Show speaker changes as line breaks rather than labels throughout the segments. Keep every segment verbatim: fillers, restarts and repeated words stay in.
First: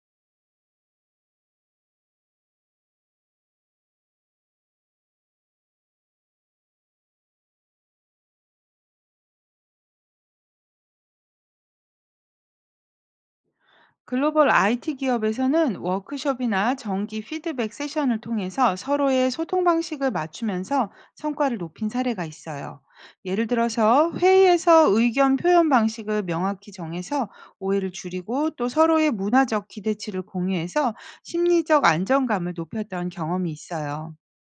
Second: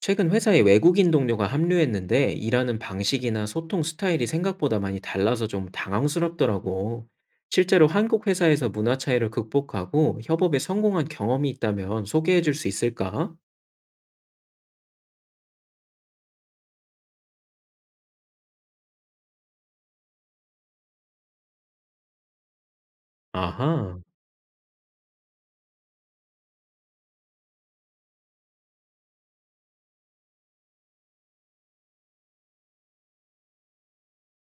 최근 회사에 외국인 동료가 합류했는데 일하는 방식이나 소통 스타일이 생각보다 많이 달라서 좀 당황스럽더라고. 실제로 한국 회사에서 문화 차이를 극복하고 협업에 성공한 경험이 있다면 소개해 줄 수 있을까?
글로벌 아이티 기업에서는 워크숍이나 정기 피드백 세션을 통해서 서로의 소통 방식을 맞추면서 성과를 높인 사례가 있어요. 예를
아하,
들어서 회의에서 의견 표현 방식을 명확히 정해서 오해를 줄이고, 또 서로의 문화적 기대치를 공유해서 심리적 안정감을 높였던 경험이 있어요.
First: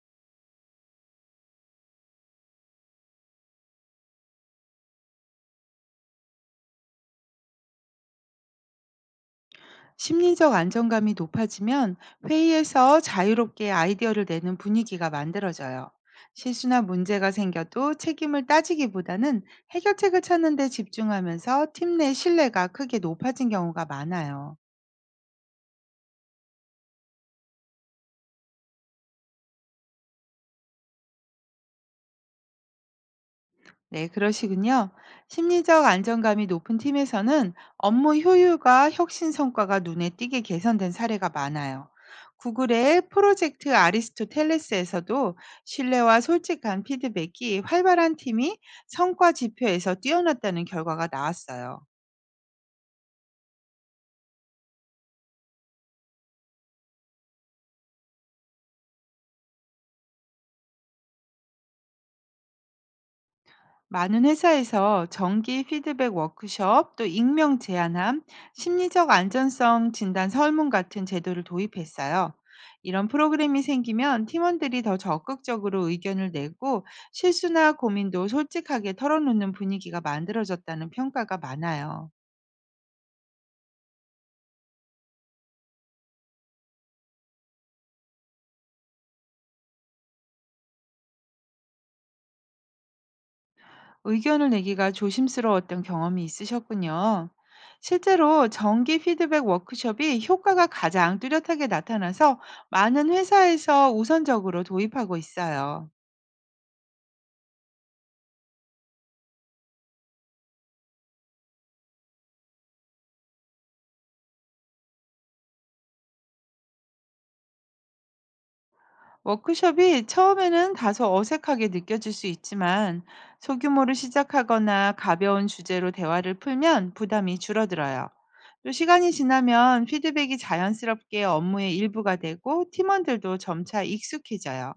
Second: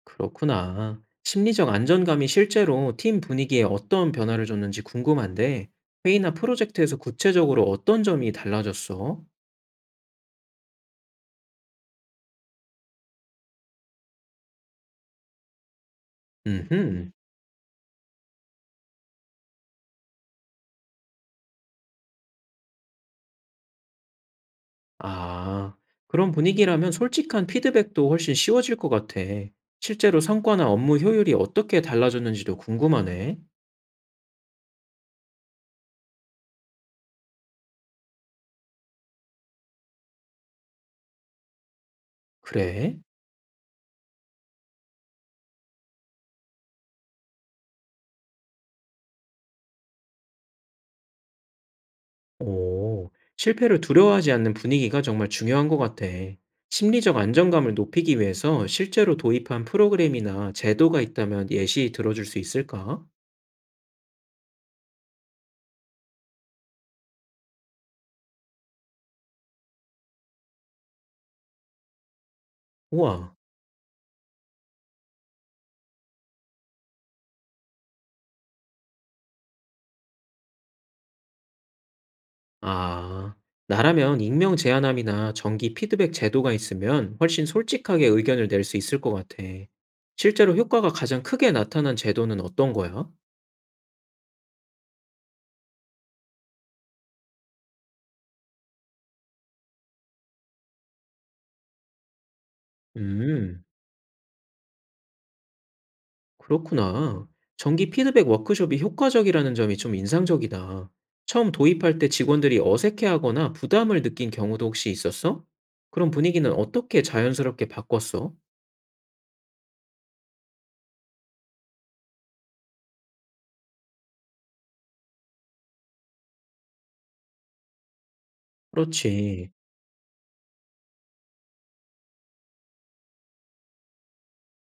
그렇구나. 심리적 안정감이 실제로 팀 분위기에 어떤 변화를 줬는지 궁금한데 회의나 프로젝트에서 구체적으로 어떤 점이 달라졌어?
심리적 안정감이 높아지면 회의에서 자유롭게 아이디어를 내는 분위기가 만들어져요. 실수나
음흠.
문제가 생겨도 책임을 따지기보다는 해결책을 찾는 데 집중하면서 팀 내 신뢰가 크게 높아진 경우가 많아요.
아, 그런 분위기라면 솔직한 피드백도 훨씬 쉬워질 것 같아. 실제로 성과나 업무 효율이 어떻게 달라졌는지도 궁금하네.
네, 그러시군요. 심리적 안정감이 높은 팀에서는 업무 효율과 혁신 성과가 눈에 띄게 개선된 사례가 많아요.
그래?
구글의 프로젝트 아리스토텔레스에서도 신뢰와 솔직한 피드백이 활발한 팀이 성과 지표에서 뛰어났다는 결과가 나왔어요.
오, 실패를 두려워하지 않는 분위기가 정말 중요한 것 같아. 심리적 안정감을 높이기 위해서 실제로 도입한 프로그램이나 제도가 있다면 예시 들어줄 수 있을까?
많은 회사에서 정기 피드백 워크숍, 또 익명 제한함, 심리적 안전성 진단 설문 같은 제도를 도입했어요. 이런
우와.
프로그램이 생기면 팀원들이 더 적극적으로 의견을 내고, 실수나 고민도 솔직하게 털어놓는 분위기가 만들어졌다는 평가가 많아요.
아, 나라면 익명 제한함이나 정기 피드백 제도가 있으면 훨씬 솔직하게 의견을 낼 수 있을 것 같아. 실제로 효과가 가장 크게 나타난 제도는 어떤 거야?
의견을 내기가 조심스러웠던 경험이 있으셨군요. 실제로 정기 피드백 워크숍이 효과가 가장 뚜렷하게 나타나서, 많은
음,
회사에서 우선적으로 도입하고 있어요.
그렇구나. 정기 피드백 워크숍이 효과적이라는 점이 좀 인상적이다. 처음 도입할 때 직원들이 어색해하거나 부담을 느낀 경우도 혹시 있었어? 그런 분위기는 어떻게 자연스럽게 바꿨어?
워크숍이 처음에는 다소 어색하게 느껴질 수 있지만, 소규모로 시작하거나 가벼운 주제로 대화를 풀면 부담이 줄어들어요. 또 시간이
그렇지.
지나면 피드백이 자연스럽게 업무의 일부가 되고, 팀원들도 점차 익숙해져요.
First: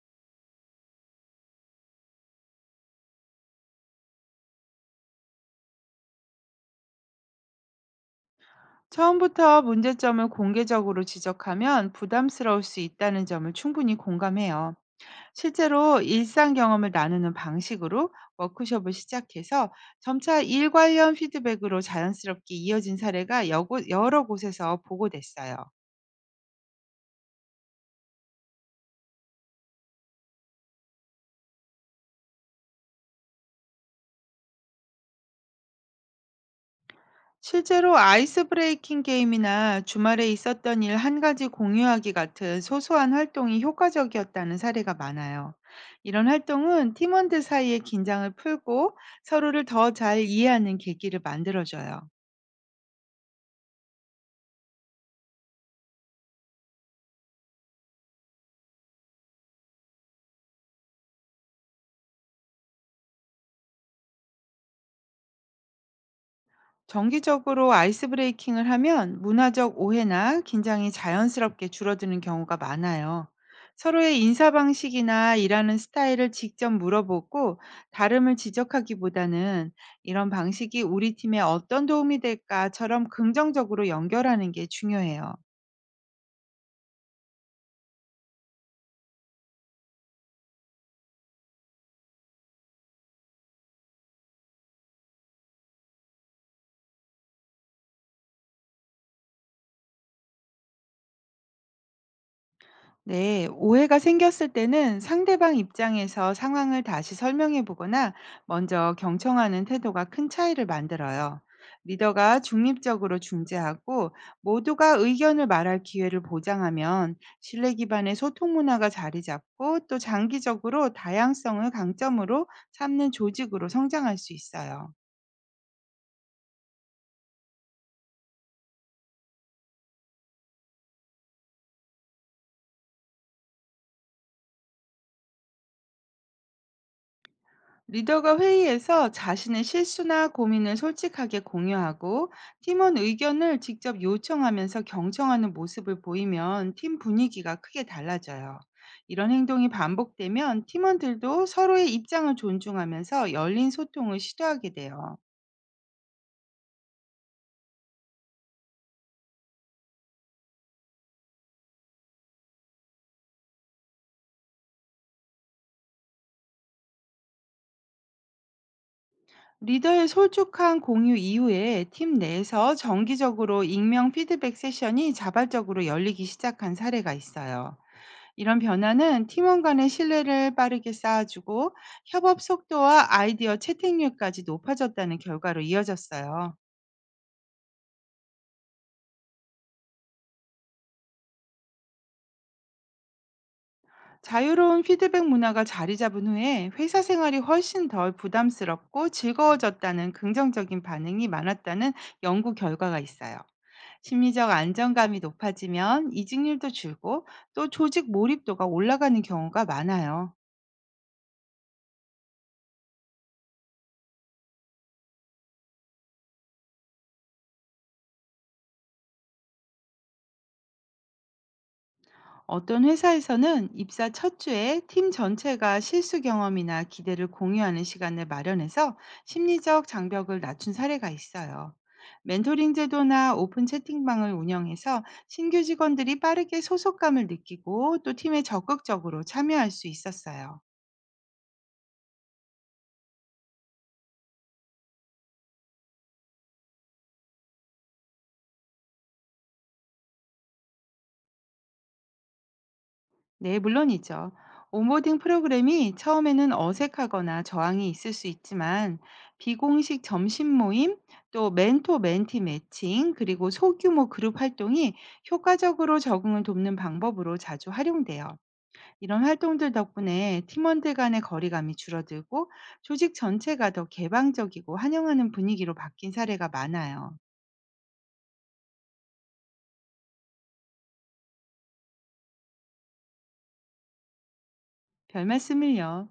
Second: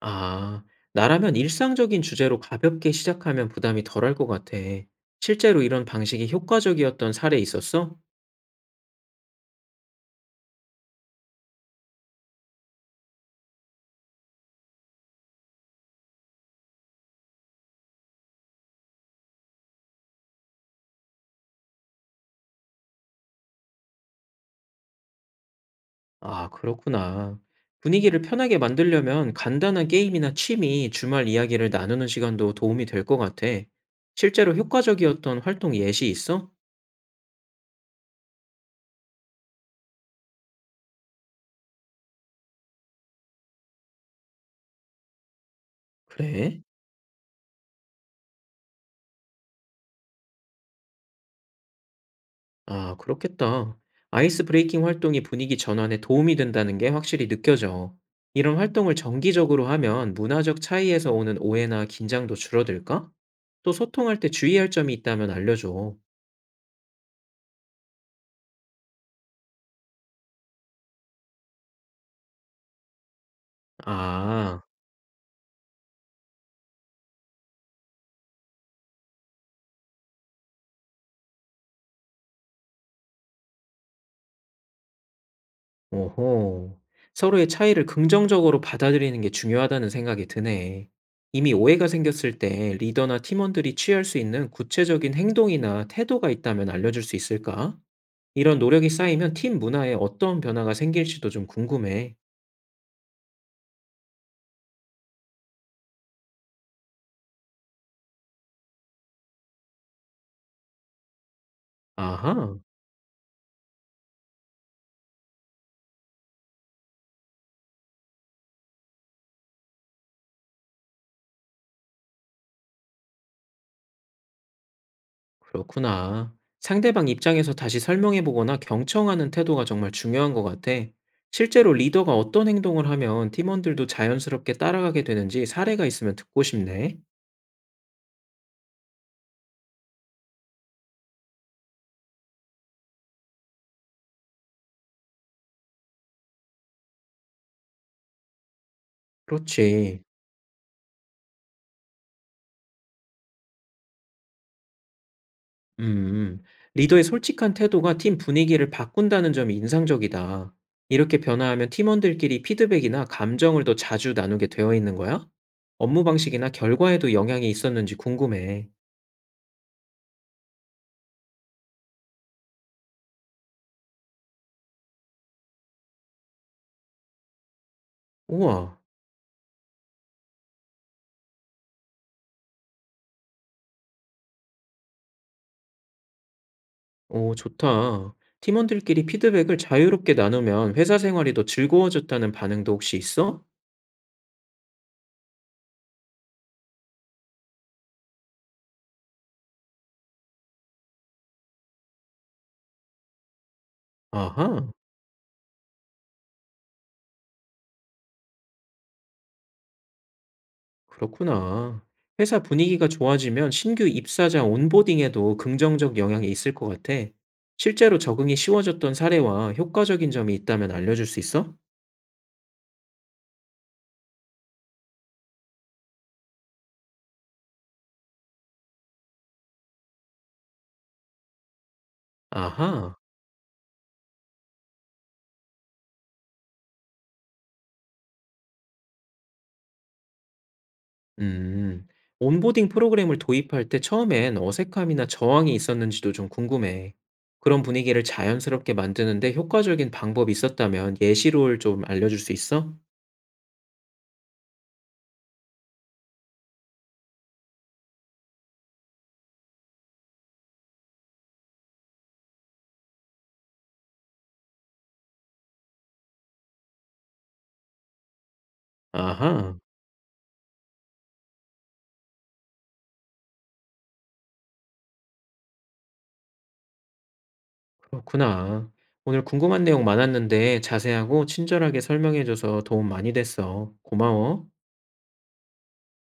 아, 나라면 일상적인 주제로 가볍게 시작하면 부담이 덜할 것 같아. 실제로 이런 방식이 효과적이었던 사례 있었어?
처음부터 문제점을 공개적으로 지적하면 부담스러울 수 있다는 점을 충분히 공감해요. 실제로 일상 경험을 나누는 방식으로 워크숍을 시작해서, 점차 일 관련 피드백으로 자연스럽게 이어진 사례가 여고- 여러 곳에서 보고됐어요.
아, 그렇구나. 분위기를 편하게 만들려면 간단한 게임이나 취미, 주말 이야기를 나누는 시간도 도움이 될 것 같아. 실제로 효과적이었던 활동 예시 있어?
실제로 아이스 브레이킹 게임이나 주말에 있었던 일 한 가지 공유하기 같은 소소한 활동이 효과적이었다는 사례가 많아요. 이런
그래?
활동은 팀원들 사이의 긴장을 풀고, 서로를 더 잘 이해하는 계기를 만들어줘요.
아, 그렇겠다. 아이스 브레이킹 활동이 분위기 전환에 도움이 된다는 게 확실히 느껴져. 이런 활동을 정기적으로 하면 문화적 차이에서 오는 오해나 긴장도 줄어들까? 또 소통할 때 주의할 점이 있다면 알려줘.
정기적으로 아이스 브레이킹을 하면 문화적 오해나 긴장이 자연스럽게 줄어드는 경우가 많아요. 서로의 인사
아,
방식이나 일하는 스타일을 직접 물어보고, 다름을 지적하기보다는 이런 방식이 우리 팀에 어떤 도움이 될까처럼 긍정적으로 연결하는 게 중요해요.
오호. 서로의 차이를 긍정적으로 받아들이는 게 중요하다는 생각이 드네. 이미 오해가 생겼을 때 리더나 팀원들이 취할 수 있는 구체적인 행동이나 태도가 있다면 알려줄 수 있을까? 이런 노력이 쌓이면 팀 문화에 어떤 변화가 생길지도 좀 궁금해.
네, 오해가 생겼을 때는 상대방 입장에서 상황을 다시 설명해 보거나, 먼저 경청하는 태도가 큰 차이를 만들어요. 리더가
아하,
중립적으로 중재하고, 모두가 의견을 말할 기회를 보장하면 신뢰 기반의 소통 문화가 자리 잡고, 또 장기적으로 다양성을 강점으로 삼는 조직으로 성장할 수 있어요.
그렇구나. 상대방 입장에서 다시 설명해 보거나 경청하는 태도가 정말 중요한 것 같아. 실제로 리더가 어떤 행동을 하면 팀원들도 자연스럽게 따라가게 되는지 사례가 있으면 듣고 싶네.
리더가 회의에서 자신의 실수나 고민을 솔직하게 공유하고, 팀원 의견을 직접 요청하면서 경청하는 모습을 보이면 팀 분위기가 크게 달라져요. 이런 행동이
그렇지.
반복되면 팀원들도 서로의 입장을 존중하면서 열린 소통을 시도하게 돼요.
음, 리더의 솔직한 태도가 팀 분위기를 바꾼다는 점이 인상적이다. 이렇게 변화하면 팀원들끼리 피드백이나 감정을 더 자주 나누게 되어 있는 거야? 업무 방식이나 결과에도 영향이 있었는지 궁금해.
리더의 솔직한 공유 이후에 팀 내에서 정기적으로 익명 피드백 세션이 자발적으로 열리기 시작한 사례가 있어요. 이런
우와,
변화는 팀원 간의 신뢰를 빠르게 쌓아주고, 협업 속도와 아이디어 채택률까지 높아졌다는 결과로 이어졌어요.
오, 좋다. 팀원들끼리 피드백을 자유롭게 나누면 회사 생활이 더 즐거워졌다는 반응도 혹시 있어?
자유로운 피드백 문화가 자리 잡은 후에 회사 생활이 훨씬 덜 부담스럽고 즐거워졌다는 긍정적인 반응이 많았다는 연구 결과가 있어요. 심리적
아하.
안정감이 높아지면 이직률도 줄고, 또 조직 몰입도가 올라가는 경우가 많아요.
그렇구나. 회사 분위기가 좋아지면 신규 입사자 온보딩에도 긍정적 영향이 있을 것 같아. 실제로 적응이 쉬워졌던 사례와 효과적인 점이 있다면 알려줄 수 있어?
어떤 회사에서는 입사 첫 주에 팀 전체가 실수 경험이나 기대를 공유하는 시간을 마련해서 심리적 장벽을 낮춘 사례가 있어요. 멘토링
아하.
제도나 오픈 채팅방을 운영해서 신규 직원들이 빠르게 소속감을 느끼고, 또 팀에 적극적으로 참여할 수 있었어요.
음. 온보딩 프로그램을 도입할 때 처음엔 어색함이나 저항이 있었는지도 좀 궁금해. 그런 분위기를 자연스럽게 만드는데 효과적인 방법이 있었다면 예시를 좀 알려줄 수 있어?
네, 물론이죠. 온보딩 프로그램이 처음에는 어색하거나 저항이 있을 수 있지만, 비공식 점심 모임, 또 멘토 멘티 매칭, 그리고 소규모 그룹 활동이 효과적으로 적응을 돕는 방법으로 자주 활용돼요. 이런
아하.
활동들 덕분에 팀원들 간의 거리감이 줄어들고, 조직 전체가 더 개방적이고 환영하는 분위기로 바뀐 사례가 많아요.
그렇구나. 오늘 궁금한 내용 많았는데 자세하고 친절하게 설명해줘서 도움 많이 됐어. 고마워.
별 말씀을요.